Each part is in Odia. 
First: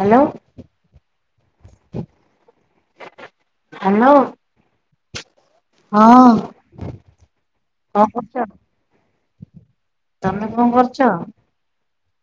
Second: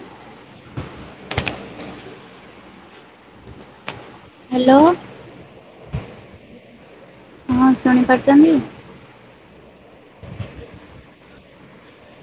ହାଲୋ। ହାଲୋ। ହାଲୋ। ହଁ। ହଁ ଶୁଣି କଣ କରୁଛ? ପାରୁଛନ୍ତି। ତମେ କଣ କରୁଛ?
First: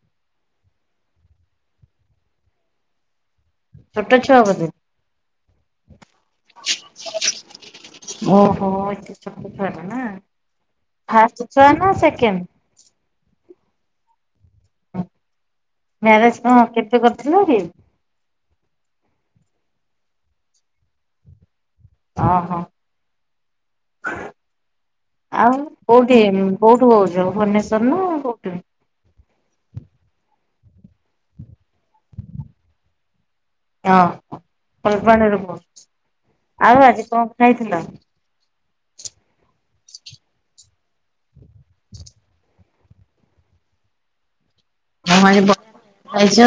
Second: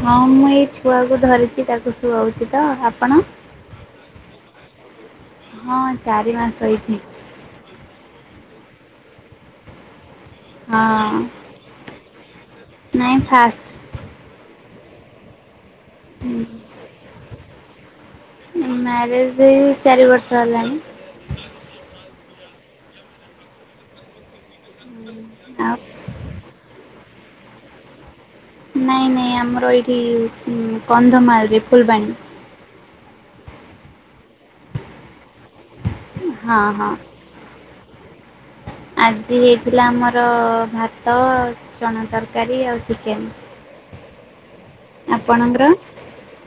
ହଁ ମୁଁ ଏଇ ଛୁଆକୁ ଧରିଛି ତାକୁ ଶୁଆଉଛି ତ ଆପଣ। ଛୋଟ ଛୁଆ ବୋଧେ। ହଁ ଚାରି ମାସ ହେଇଚି। ଓହୋ ଏଇଟା ଚତୁର୍ଥ ହେଲା ନା ହଁ ଫାଷ୍ଟ ଛୁଆ ନା ସେକେଣ୍ଡ। ନାଇଁ ଫାଷ୍ଟ। ମ୍ୟାରେଜ କଁ କେତେ କରିଥିଲ କି। ମ୍ୟାରେଜ ଏଇ ଚାରି ବର୍ଷ ହେଲାଣି। ଅ ହ। ହଁ ଆଉ କୋଉଠି କୋଉଠୁ କହୁଛ ଭୁବନେଶ୍ଵର ନା କୋଉଠୁ। ନାଇଁ ଆମର ଏଇଠି କନ୍ଧମାଳ ରେ ଫୁଲବାଣୀ। ଅ ହଁ ଫୁଲବାଣୀ ରୁ ହଁ କହୁଚ ଆଉ ହଁ। ଆଜି କଣ ଖାଇଥିଲ। ଆଜି ହେଇଥିଲା ଆମର ଭାତ ଚଣା ତରକାରୀ ଆଉ ଚିକେନ୍। ହଁ ଆଜି ବଢ଼ିଆ ଖାଇଛ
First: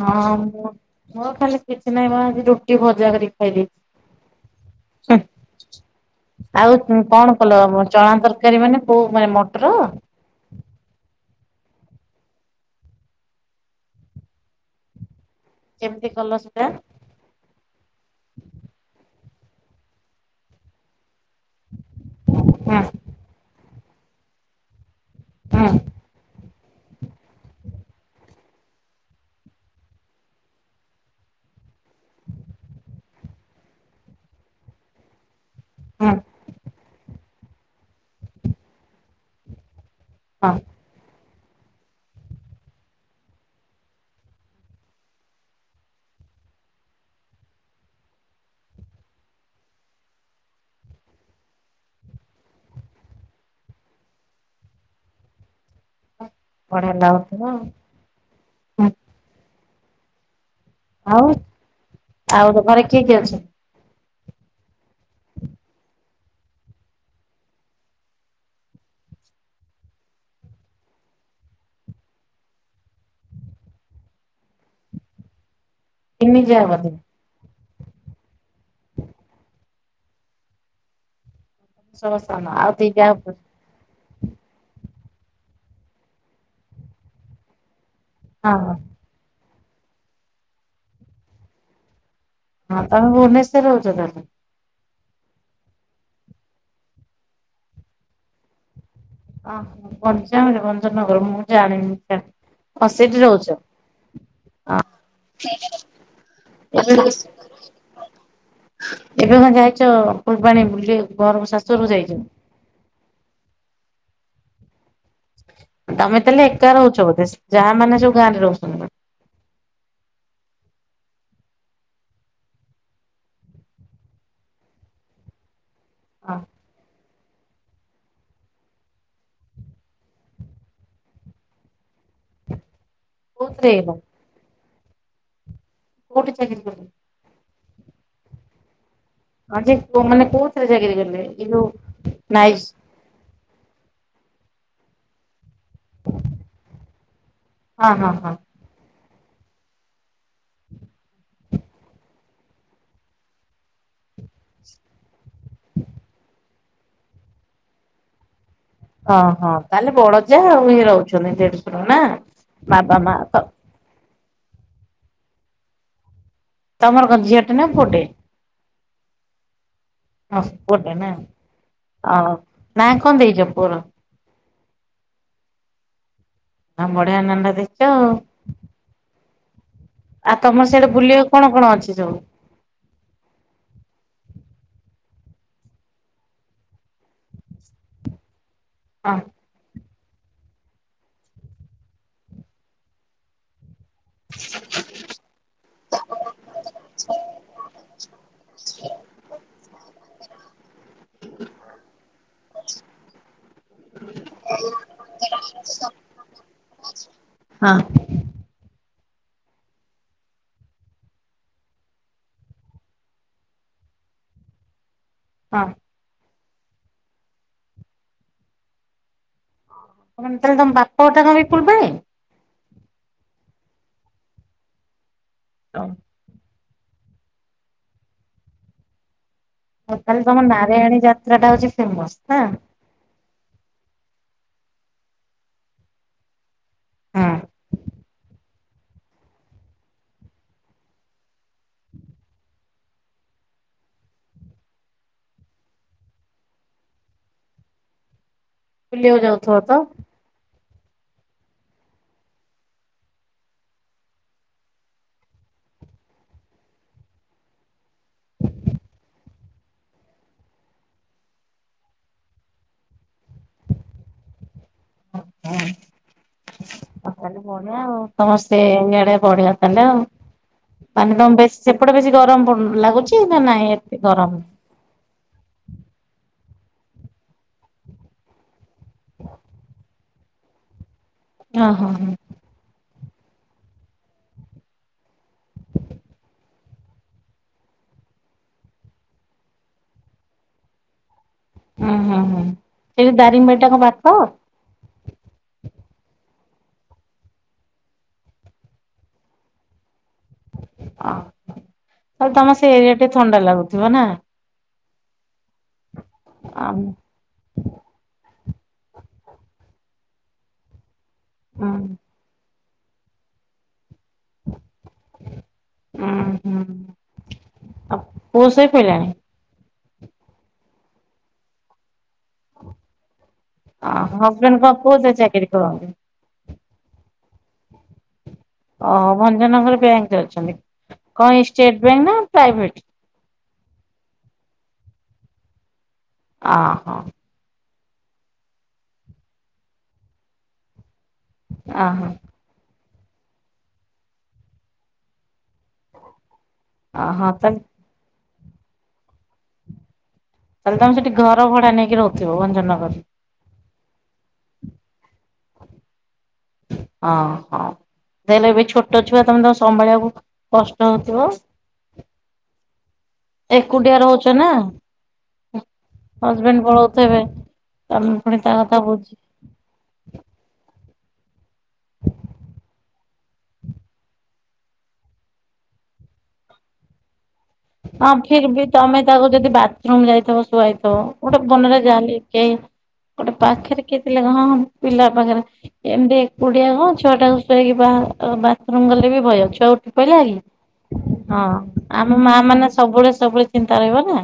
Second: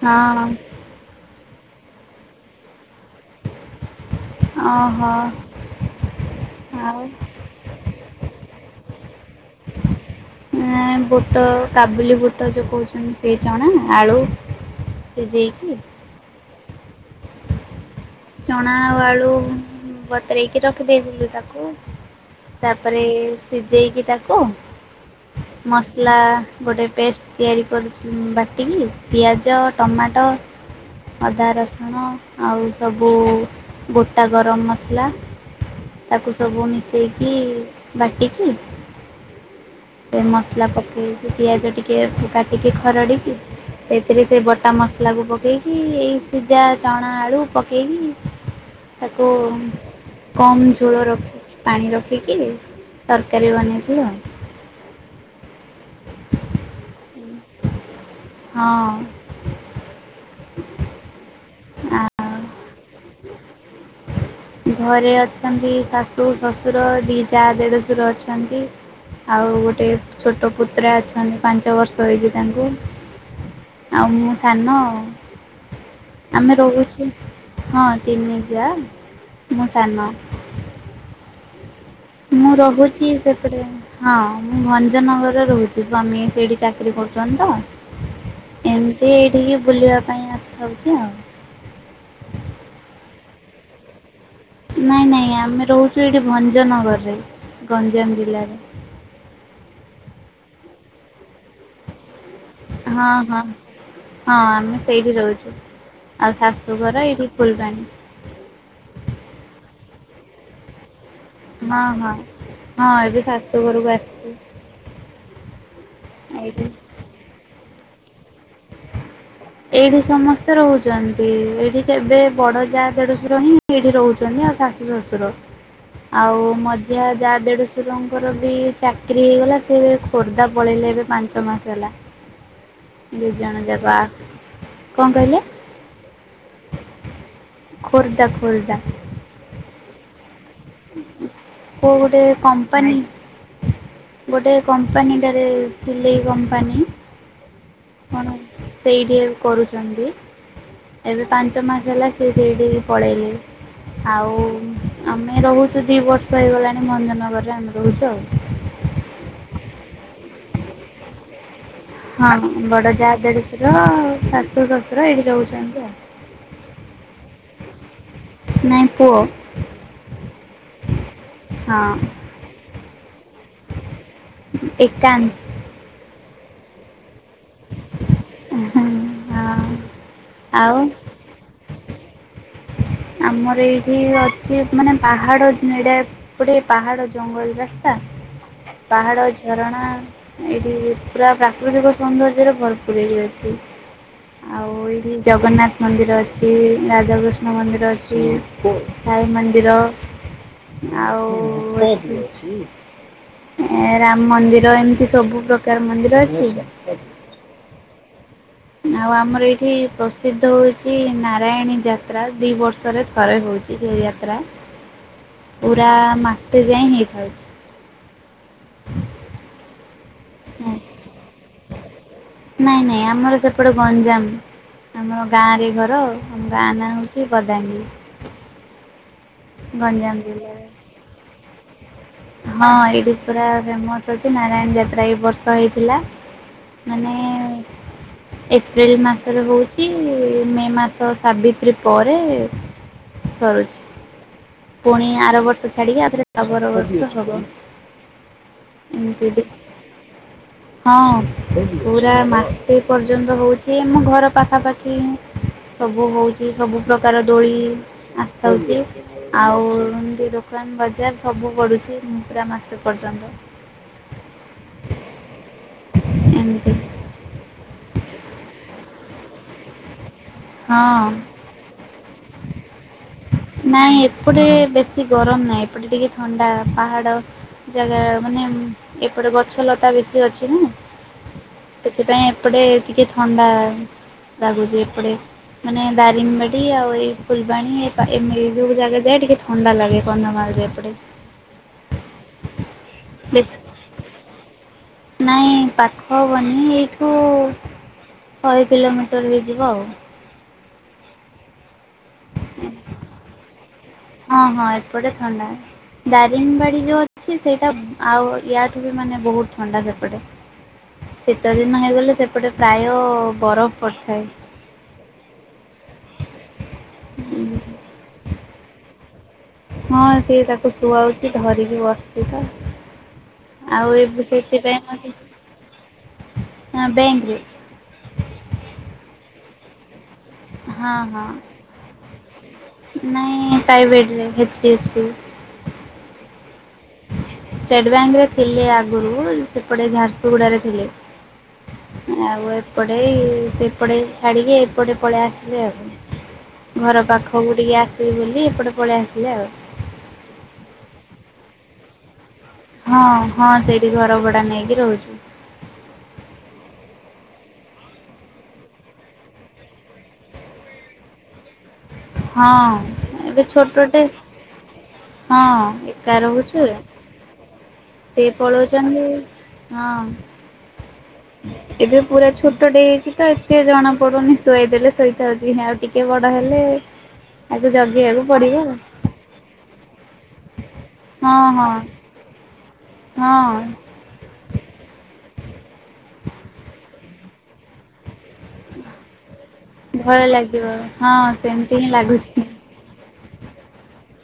ହଁ ମୋ ମୋର ଖାଲି। କିଛି ନହିଁ ମ ଆଜି ରୁଟି ଭଜା କରିକି ଖାଇ ଦେଇଛି। ଅ ହ। ଆଉ କଣ କଲ ଚଣା ତରକାରୀ ମାନେ କୋଉ ମାନେ ମଟର। ନାଇ ବୁଟ କାବୁଲି ବୁଟ ଯୋଉ କହୁଚନ୍ତି ସେଇ ଚଣା ଆଳୁ। ସିଯେଇକି। ତା। ଚଣା ଆଳୁ ବତୁରେଇକି ରଖି ଦେଇଥିଲୁ ତାକୁ। ହୁଁ ତାପରେ ସିଝେଇକି ତାକୁ। ହୁଁ ମସଲା ଗୋଟେ ପେଷ୍ଟ ତିଆରି କରି ବାଟିକି ପିଆଜ ଟମାଟୋ ଅଦା ରସୁଣ ଆଉ। ସବୁ ଗୋଟା ଗରମ ମସଲା ହୁଁ ତାକୁ ସବୁ ମିସେ ଇ ଦେଇକି ବାଟିକି ସେ ହଁ ମସଲା ପକେଇ। ପିଆଜ ଟିକେ ଫୁ କାଟିକି ଖରଡ଼ିକି। ସେଇଥିରେ ସେ ବଟା ମସଲା କୁ ପକେଇକି ଏଇ ସିଝା ଚଣା ଆଳୁ ପକେଇକି। ତାକୁ। କମ ଝୋଳ ରଖି ପାଣି ରଖିକି ତରକାରୀ ବନେଇଥିଲୁ ଆଉ। [inaudible] ହା ଲୋ। ହଁ। ଆଉ ଆ ଆଉ ଘରେ କିଏ କି ଅଛନ୍ତି। ଘରେ ଅଛନ୍ତି ଶାଶୁ ଶଶୁର ଦି ଯା ଦେଢଶୁର ଅଛନ୍ତି। ଆଉ ଗୋଟେ ଛୋଟ ପୁତୁରା ଅଛନ୍ତି ପାଞ୍ଚ ବର୍ଷ ହେଇଛି ତାଙ୍କୁ। ଆଉ ମୁଁ ସାନ ଆଉ। ତିନି ଆମେ ଯା ବୋଧେ ରହୁଛୁ ହଁ ତିନି ଯା। ମୁଁ ସାନ। ସବୁ ସାନ ମୁଁ ଆଉ ଦି ଯା ରହୁଛି ହଁ ସେପଟେ ହଁ ମୁଁ ଭଞ୍ଜ ଭଞ୍ଜ ନଗରରେ ରହୁଛି ସ୍ୱାମୀ ସେଇଠି ଚାକିରି କରୁଚନ୍ତି ତ ହଁ ଏମିତି ଏଇଠିକି। ବୁଲିବା ପାଇଁ ଆସିଥାଉଛି ଆଉ। ହଁ ତମେ ଭୁବନେଶ୍ୱରରେ ରହୁଛ ତାହେଲେ। ନାଇଁ ନାଇଁ ଆମେ ରହୁଛୁ ଏଠି ଭଞ୍ଜନଗରରେ ଗଞ୍ଜାମ ଜିଲ୍ଲାରେ। ଅ ହ ଗଞ୍ଜାମ ରେ ଭଞ୍ଜନଗର ମୁଁ ଜାଣିନି ସିଆଡେ ଓ ହଁ ସେଇଠି ହଁ ରହୁଚ। ହଁ ଆମେ ସେଇଠି ରହୁଛୁ ଆଉ ଏବେ ଶାଶୁଘର ଏଇଠି ଫୁଲବାଣୀ। ଏବେ କଣ ଯାଇଛ ଫୁଲବାଣୀ ବୁଲିବାକୁ। ହଁ ହଁ ହଁ ଏବେ ଶାଶୁ ଘରକୁ ଆସିଛି। ତମେ ତାହେଲେ ଏଇଠି ଏକା ରହୁଚ ବୋଧେ ଯାଆ ମାନେ ସବୁ। ଗାଁରେ ରହୁଛନ୍ତି। ଏଇଠି ସମସ୍ତେ। ରହୁଛନ୍ତି ଏଇଠି କେବେ ବଡ ଯା ଦେଢଡଶୁର ହିଁ ଏଇଠି ରହୁଛନ୍ତି ଆଉ ଶାଶୁ ଶଶୁର। ହଁ ଆଉ ମଜା ଯା ଦେଢଶରଙ୍କର ବି ଚାକିରରି ହେଇଗଲା ସେ ଏ ଖୋର୍ଦ୍ଧା ପଳେଇଲେ ଏବେ ପାଞ୍ଚ ମାସ ହେଲା। ଦୁ ଜଣ କୋଉଥିରେ ଜାଗ କଣ କହିଲେ? କୋଉଠି ଚାକିରି କରିଲେ? ଖୋର୍ଦ୍ଧା ଖୋର୍ଦ୍ଧା। ଆ ମାନେ କୋଉଥିରେ ଚାକିରି କଲେ ଏଇ ଯୋ କୋଉ ଗୋଟେ ନାଇ କମ୍ପାନୀ ଗୋଟେ କମ୍ପାନୀଟାରେ ସିଲେଇ କମ୍ପାନୀ ହଁ ହଁ କଣ ହଁ। ସେଇଠି ବି କରୁଛନ୍ତି ଏବେ ପାଞ୍ଚ ମାସ ହେଲା ସେ ସେଇଠିକି ପଳେଇଲେ। ଆଉ ଆମେ ରହୁଛୁ ଦି ବର୍ଷ ହେଇଗଲାଣି ମଞ୍ଜନଗରରେ ଆମେ ରହୁଛୁ ଆଉ। ଓ ହଁ ତାହେଲେ ବଡଜା ଆଉ ଇ ରହୁଛନ୍ତି ସେଠି? ହଁ ବଡ ଯା ଦେଡଶୁର ଶାଶୁ ଶଶୁର ଏଇଠି ରହୁଛନ୍ତି ଆଉ। ତମର କଣ ଝିଅ ଟେ ନା ପୁଅ ଟେ? ନାଇଁ ପୁଅ। ହ ପୁଅଟେ ନା ହଁ ନା କଣ ଦେଇଛ ପୁଅର? ଏକାଂଶ। ଆଉ ଭଡ଼ିଆ ନା ଟା ଦେଇଚ ଆଉ। ହଁ। ଆଉ ତମର ସେଇଟେ ବୁଲିବା କଣ କଣ ଅଛି ସବୁ? ଆମର ଏଇଠି ଅଛି ମାନେ ପାହାଡ ଏଡ ଗଡେ ପାହାଡ ଜଙ୍ଗଲ ରାସ୍ତା ହଁ। ପାହାଡ ଝରଣା ଏଇଠି ପୁରା ପ୍ରାକୃତିକ ସୌନ୍ଦର୍ଯ୍ୟରେ ଭରପୁର ହେଇକି ଅଛି। ଆଉ ଏଇଠି ଜଗନ୍ନାଥ ମନ୍ଦିର ଅଛି ରାଧାକୃଷ୍ଣ ମନ୍ଦିର ସାଇ ମନ୍ଦିର ଆଉ ଏ ରାମ ମନ୍ଦିର ଏମିତି ସବୁ ପ୍ରକାର ମନ୍ଦିର ଅଛି ହଁ। ଆଉ ଆମର ଏଇଠି ପ୍ରସିଦ୍ଧ ହଉଛି ନାରାୟଣୀ ଯାତ୍ରା ଦି ବର୍ଷରେ ଥରେ ହେଉଛି। ଯାତ୍ରା ହଁ ପୁରା ମାସେ ଯାଏ ହେଇଥାଉଛି। ତାହେଲେ ତମ ବାପ ଘର ଟା କଣ ଇ ପୂର୍ବେ? ନାଇଁ ନାଇଁ ଆମର ସେପଟେ ଗଞ୍ଜାମ ଆମର ଗାଁରେ ଘର ଆ ଗା ନା ହେଉଛି ବଦାମୀ। ହଁ ତାହେଲେ ତମ ନାରୟଣୀ ଯାତ୍ରା ଟା ହଉଛି ଫେମସ ନା ହଁ ପୁରା ଫେମସ୍। ଜୀ ନାରାୟଣ ଯାତ୍ରା ଏ ବର୍ଷ ହେଇଥିଲା ମାନେ ହଁ ଏପ୍ରିଲ ମାସରେ ହଉଛି ମେ ମାସ ସାବିତ୍ରୀ ପରେ ସରୁଛି ପୁଣି ଆର ବର୍ଷ ଛାଡିକି ଆଉଥରେ ତା ପର ବର୍ଷ ହବ। ବୁଲି ବାକୁ ଏମିତି ଯାଉଥିବା ତ? ହଁ ପୁରା ମାସେ ପର୍ଯ୍ୟନ୍ତ ହଉଛି ଆମ ଘର ପାଖାପାଖି ସବୁ ହଉଛି ସବୁ ପ୍ରକାର ଦୋଳି ଆସିଥାଉଛି ଆଉ ଏମତି ଦେଖ ଦୋକାନ ବଜାର ସବୁ ପଡ଼ୁଛି ପୁରା ମାସେ ପର୍ଯ୍ୟନ୍ତ। ଏମିତି ବଢିଆ ଆଉ ସମସ୍ତେ ଇଡେ ବଢିଆ ହେଲୋ ଆଉ ତମ ହଁ ସେପଟେ ବେଶୀ ସେପଟେ ବେଶୀ ଗରମ ଲାଗୁଛି? ନା ଏତେ ନାଇଁ ଗରମ? ଏପଟେ ବେଶୀ ଗରମ ନାହିଁ ଏପଟେ ଟିକେ ଥଣ୍ଡା ପାହାଡ ଜାଗା ମାନେ ଏପଟେ ଗଛ ଲତା ବେଶୀ ଅଛି ନା ହଁ ହଁ ହଁ। ସେଥିପାଇଁ ଏପଟେ ଟିକେ ଥଣ୍ଡା ଲାଗୁଛି ଏପଟେ ମାନେ ଦାରିଙ୍ଗବାଡ଼ି ଆଉ ଏଇ ଫୁଲବାଣୀ ଏମିତି ଯୋଉ ଜାଗା ଯାଏ ଟିକେ ଥଣ୍ଡା ଲାଗେ କନ୍ଧମାାର ଏପଟେ। ଉଁ ହୁଁ ହୁଁ ସେଇଠି ବେଶ ଦାରିଙ୍ଗ ବାଡ଼ି ଟା କଣ ପାଖ? ନାଇଁ ପାଖ ହବନି ଏଇଠୁ ଶହେ କିଲୋମିଟର ହେଇଯିବ ଆଉ। ତାହଲେ ତମର ସେ ଏରିଆ ଟେ ଥଣ୍ଡା ଲାଗୁଥିବ ନା। ଏ ପଟେ ଥଣ୍ଡା ଦାରିଙ୍ଗ ଆଉ ବାଡି ଯୋଉ ଅଛି ସେଇଟା ଆଉ। ୟାଠୁ ବି ମାନେ ବହୁତ ଥଣ୍ଡା ସେପଟେ ଶୀତ ଉଁ ଦିନ ହେଇଗଲେ ସେପଟେ। ପ୍ରାୟ ବରଫ ପଡ଼ିଥାଏ। ହଁ ହୁଁ। ହୁଁ। ଆଉ ପୁଅ ସୋଇ ପଇଲାଣି। ହଁ ସିଏ ତାକୁ ଶୁଆଉଛି ଧରିକି ବସିଛି। ଆଉ ଏ ହଜବେଣ୍ଡ କଣ ସେଥିପାଇଁ ମ କୋଉଥିରେ ଚାକିରି କରନ୍ତି? ହ ବେଙ୍କ ରେ। ଓହ ଭଞ୍ଜନଗର ବ୍ୟାଙ୍କ ଅଛି। ଅଛନ୍ତି। ହଁ ହଁ କଣ ଏଇ ଷ୍ଟେଟ ପ୍ରାଇଭେଟ? ନାଇଁ ପ୍ରାଇଭେଟରେ। ଟିପ୍ସ। ଆ ହ। ଷ୍ଟେଟ ବ୍ୟାଙ୍କ ରେ ଥିଲେ ଆଗରୁ ସେପଟେ ଝାରସୁଗୁଡ ରେ ଥିଲେ। ଅହ ଆଉ ଏ। ଏପଟେ ସେପଟେ ଛାଡିକି ଏପଟେ ପଳେଇ ଆସିଲେ ଆଉ। ଘର ଅହ ପାଖକୁ ତାହେଲେ ଟିକେ ଆସିବି ବୋଲି ଏପଟେ ପଳେଇ ଆସିଲେ ଆଉ। ତାହେଲେ ତମେ ସେଠି ଘର ଭଡା ନେଇକି ରଖଥିବ ଭଞ୍ଜନଗରରୁରେ। ହଁ ହଁ ସେଇଠି ଘର ଭଡା ନେଇକି ରହୁଛୁ। ହଁ ହଁ। ଦେହଲେ ଏବେ ଛୋଟ ଛୁଆ ତମେ ତ ସମ୍ଭାଳିବାକୁ କଷ୍ଟ ହଉଥିବ। ହଁ ଏବେ ଏକୁଟିଆ ଛୋଟଟେ ରହୁଚୁ ନା ହଁ ଏକା ରହୁଛୁ ହଜବେଣ୍ଡ ପଳଉଥବେ। ତମେ ସେ ପୁଣି ତା କଥା ପଳଉଛନ୍ତି ହଁ ବୁଝୁ ଏବେ ପୁରା ଛୋଟେ ହେଇଛି ତ ଏତେ ଜଣା ପଡୁନି ଶୁଆଇ ଦେଲେ ଶୋଇଥାଉଛି ଆଉ ଟିକେ ବ ବଡ ହେଲେ। ଆକୁ ହଁ ଜଗିବାକୁ ଫିର ପଡିବ ବି ତମେ ତାକୁ ଯଦି ବାଥରୁମ ଯାଇଥିବ ଶୁଆଇଥିବ ଗୋଟେ ଆଉ ହଁ ମନରେ ଯାହାଲେ କେହି ଗୋଟେ ହଁ ପାଖରେ ହଁ କେ ଥିଲେ କଣ ହ ପିଲା ପାଖରେ ଏମତି କୁଡିଆ କଣ ଛଅଟାକୁସଇକି ବା ବାଥରୁମ୍ ଗଲେ ବି ଭୟ ଅଛି। ଚଉଠି ପହିଲା ଭୟ ହେ ଲାଗିବ ହଁ ସେମିତି ହିଁ ଆମ ମା ଲାଗୁଛି ମାନେ ସବୁବେଳେ ସବୁବେଳେ ଚିନ୍ତା ରହିବ ନା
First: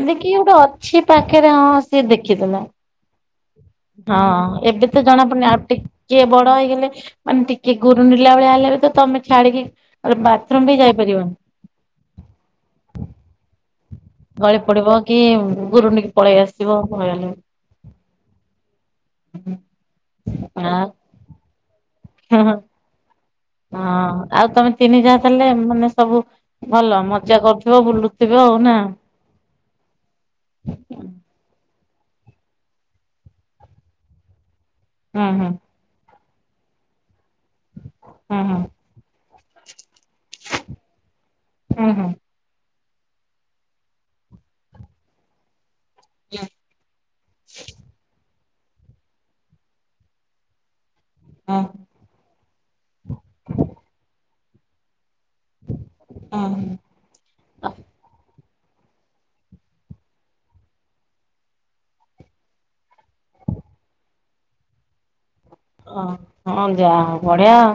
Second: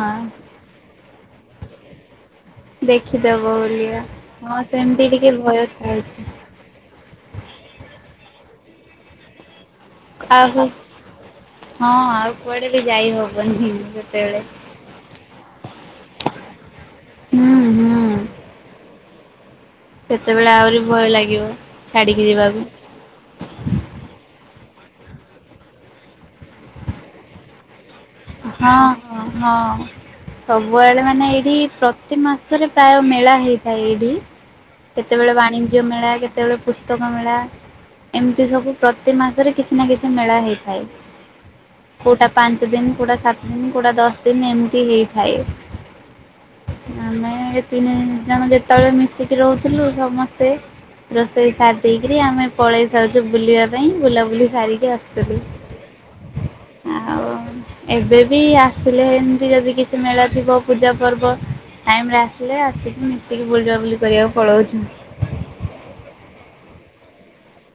ଏମିତି କି ଗୋଟେ ଅଛି ପାଖରେ ହଁ ସିଏ ଦେଖ ଦେଖି ଦେଲା। ଦେଖିଦବ ବୋଲିଆ ହଁ ଏବେ ତ ସେମିତି ଜଣା ଟିକେ ପଡନି ଆଉ ଭୟ ଟିକେ ଥାଉଛି ବଡ ହେଇଗଲେ ମାନେ ଟିକେ ଗୁରୁ ଗୁରିଣ୍ଡିଲା ଭଳିଆ ହେଲେ ତ ତମେ ଛାଡିକି ବାଥରୁମ ଆହୁ ବି ଯାଇପାରିବନି। ହଁ ଆଉ କୁଆଡେ ବି ଯାଇ ହବନି ସେତେବେଳେ ଗଳି ପଡିବ କି ଗୁରୁଣ୍ଡିକ ପଳେଇ ଆସିବ। ଭୟ ନୁଁ। ହୁଁ ହୁଁ। ସେତେବେଳେ ଆହୁରି ଆଁ ଭୟ ଲାଗିବ ଛାଡିକି ହଁ ଯିବାକୁ। ହଁ ଆଉ ତମେ ତିନି ଯା ଦେଲେ ମାନେ ସବୁ ଭଲ ମଜା କରୁଥିବ ବୁଲୁ। ହଁ ହଁ ହଁ ସବୁବେଳେ ମାନେ ଏଇଠି ପ୍ର ପ୍ରତି ମାସରେ ପ୍ରାୟ ମେଳା ହେଇଥାଏ ଏଇଠି ହୁଁ କେତେବେଳେ ହୁଁ ବାଣିଜ୍ୟ ମେଳା କେତେ ଯେତେବେଳେ ପୁସ୍ତକ ମେଳା ହୁଁ ଏମିତି ସବୁ ହୁଁ ପ୍ରତି ମାସରେ କିଛି ନା କିଛି। ମେଳା ହେଇଥାଏ ହୁଁ କୋଉଟା ପାଞ୍ଚ ଦିନ। କେଉଁଟା ସାତ ଦିନ କେଉଁଟା ଦଶ ଦିନ ଏମିତି ହେଇଥାଏ। ଆମେ ଏ ତିନି ଜଣ ଯେ ସେତେବେଳେ ମିଶିକି ରହୁଥିଲୁ ସମସ୍ତେ ରୋଷେଇ ହୁଁ ସାର ଦେଇକରି ଆମେ ପଳେଇ ଛୁ ବୁଲିବା ପାଇଁ ବୁଲାବୁଲି ସାରିକି ଆସୁ। ହଁ ଆଉ ଆ। ଏବେ ବି ଆସିଲେ ଏମତି ଯଦି କିଛି ମେଳା ଥିବ ପୂଜା ପର୍ବ ଟାଇମ ରେ ଆସିଲେ ଆସିକି ମିଶିକି ବୁଲିବା ବୁଲି କରିବାକୁ ପଳାଉଛୁ। ଓ ହଁ ଯା ହଉ ବଢିଆ ଆଉ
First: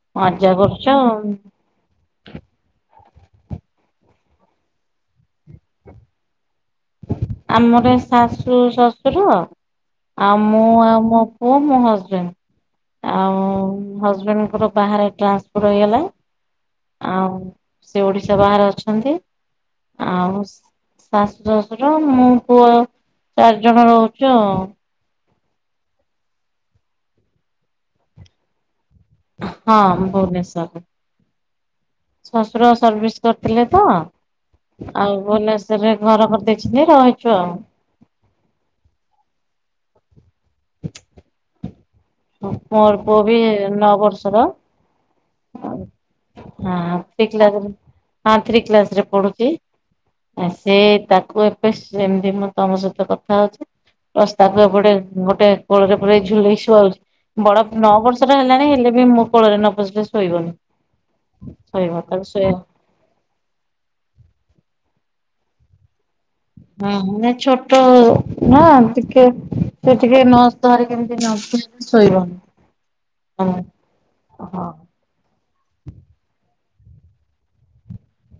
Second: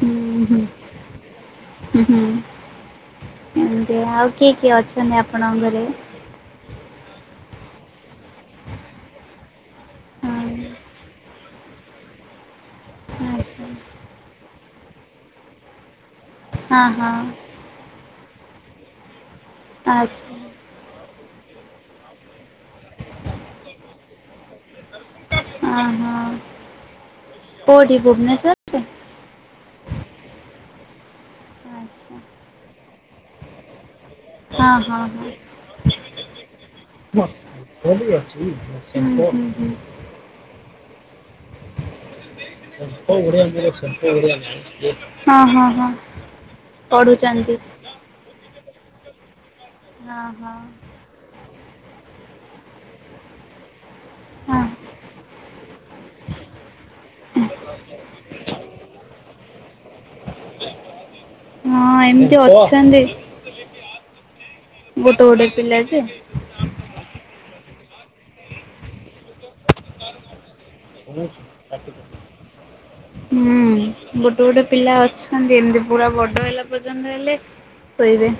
ହୁଁ ମଜ୍ଜା ହୁଁ କରୁଚ। ହୁଁ ହୁଁ ଏମିତି ଆଉ କିଏ କିଏ ଅଛନ୍ତି ଆପଣ ଘରେ? ଆମର ଶାଶୁ ଶଶୁର ଆଉ ହଁ ମୁଁ ଆଉ ମୋ ପୁଅ ମୋ ହଜବେଣ୍ଡ। ଆଉ ଆଚ୍ଛା ହଜବେଣ୍ଡଙ୍କର ବାହାରେ ଟ୍ରାନ୍ସଫର ହେଇଗଲା। ହଁ ହଁ ଆଉ ସେ ଓଡିଶା ବାହାରେ ଅଛନ୍ତି। ଆଚ୍ଛା ଆଉ ଶାଶୁ ଶଶୁର ମୁଁ ପୁଅ ଚାରି ଜଣ ରହୁଛି ଆଉ। ଓ ହଁ। କୋଉଠି ଭୁବନେଶ୍ୱର ରେ? ହଁ ଭୁବନେଶ୍ୱର। ଆଚ୍ଛା। ସର୍ଭିସ କରିଥିଲେ ତ, ହଁ ହଁ ଆଉ ହଁ। ଭୁବନେଶ୍ଵରରେ ଘର କରିଦେଇଛନ୍ତି ହୁଁ ରହିଛୁ ଆଉ। [unintelligible] ମୋର ପୁଅ ବି ନଅ ବର୍ଷର। ହଁ ହଁ ଆଉ ହଁ ହଁ ଥ୍ରୀ ପଢୁଛନ୍ତି କ୍ଲାସ୍ ରେ ହଁ ଥ୍ରୀ କ୍ଲାସରେ ପଢୁଛି। ହଁ ଆ ହଁ ସେ ତାକୁ ଏବେ ସେମିତି ମୁଁ ତମ ସହିତ କଥା ହଉଛି ରାସ୍ତାକୁ ହଁ। ଏପଟେ ଗୋଟେ କୋଳରେ ପୁରେଇ ଝୁଲେଇ ସୁଆଉଛି। ବଡ ନଅ ବର୍ଷ ର ହେଲାଣି ହେଲେ ବି ମୋ କୋଳରେ ନ ପସିଲେ ଶୋଇବନି। ହଁ ଶୋଇବ ତାକୁ ଏମତି ଶୋଇବ। ଅଛନ୍ତି ଗୋ ଗୋଟେ ଗୋଟେ ପିଲା ଯେ। ତ ନା ଟିକେ ସେ ଟିକେ ନ ଧରିକି କେମିତି [unintelligible] ଶୋଇବ। ହୁଁ ଗୋଟେ ଗୋଟେ ପିଲା ଅଛନ୍ତି ଏମତି ପୁରା ବଡ ହେଲା ପର୍ଯ୍ୟନ୍ତ ହେଲେ ଶୋଇବେ।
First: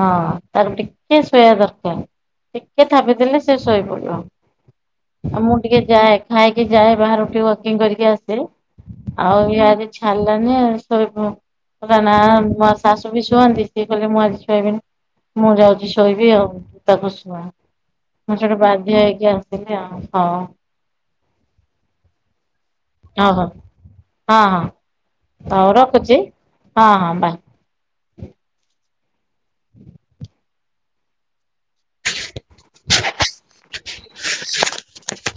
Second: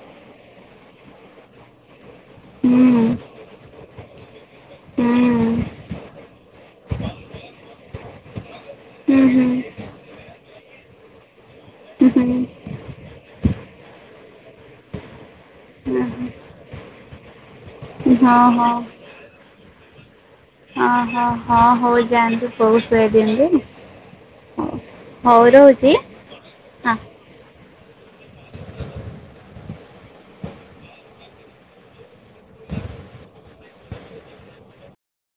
ହଁ ତାର ଟିକେ ଶୋଇବା ଦରକାର। ଟିକେ ହୁଁ ଥାପିଦେଲେ ଶେ ଶୋଇପଡିବ। ହୁଁ ଆଉ ମୁଁ ଟିକେ ଯାଏ ଖାଇକି ଯାଏ ବାହାରୁ ଟିକେ ୱାକିଂ କରିକି ଆ ହୁଁ ଆଉ ଇଏ ହୁଁ ଆଜି ଛାଡ଼ିଲାନି ଶୋଇ ପ କହିଲା ନା ହୁଁ ମୋ ଶାଶୁ ବି ଶୁଅନ୍ତି, ସିଏ କହିଲେ ମୁଁ ଆଜି ଶୋଇବିନି। ମୁଁ ଯାଉଛି ଶୋଇବି ଆଉ ତାକୁ ଶୁଆ। ହଁ ମୁଁ ସେଇଠୁ ବାଧ୍ୟ ହେଇକି ଆସିଲି ଆଉ। ହଉ। ଓହୋ ହଁ ହଉ ଯାଆନ୍ତୁ କହୁ ଶୁଆଇ ହଉ ଦିଅନ୍ତୁ। ହଉ ହଁ ହଁ ହଉ ରହୁଛି। ହଁ। [inaudible] [inaudible]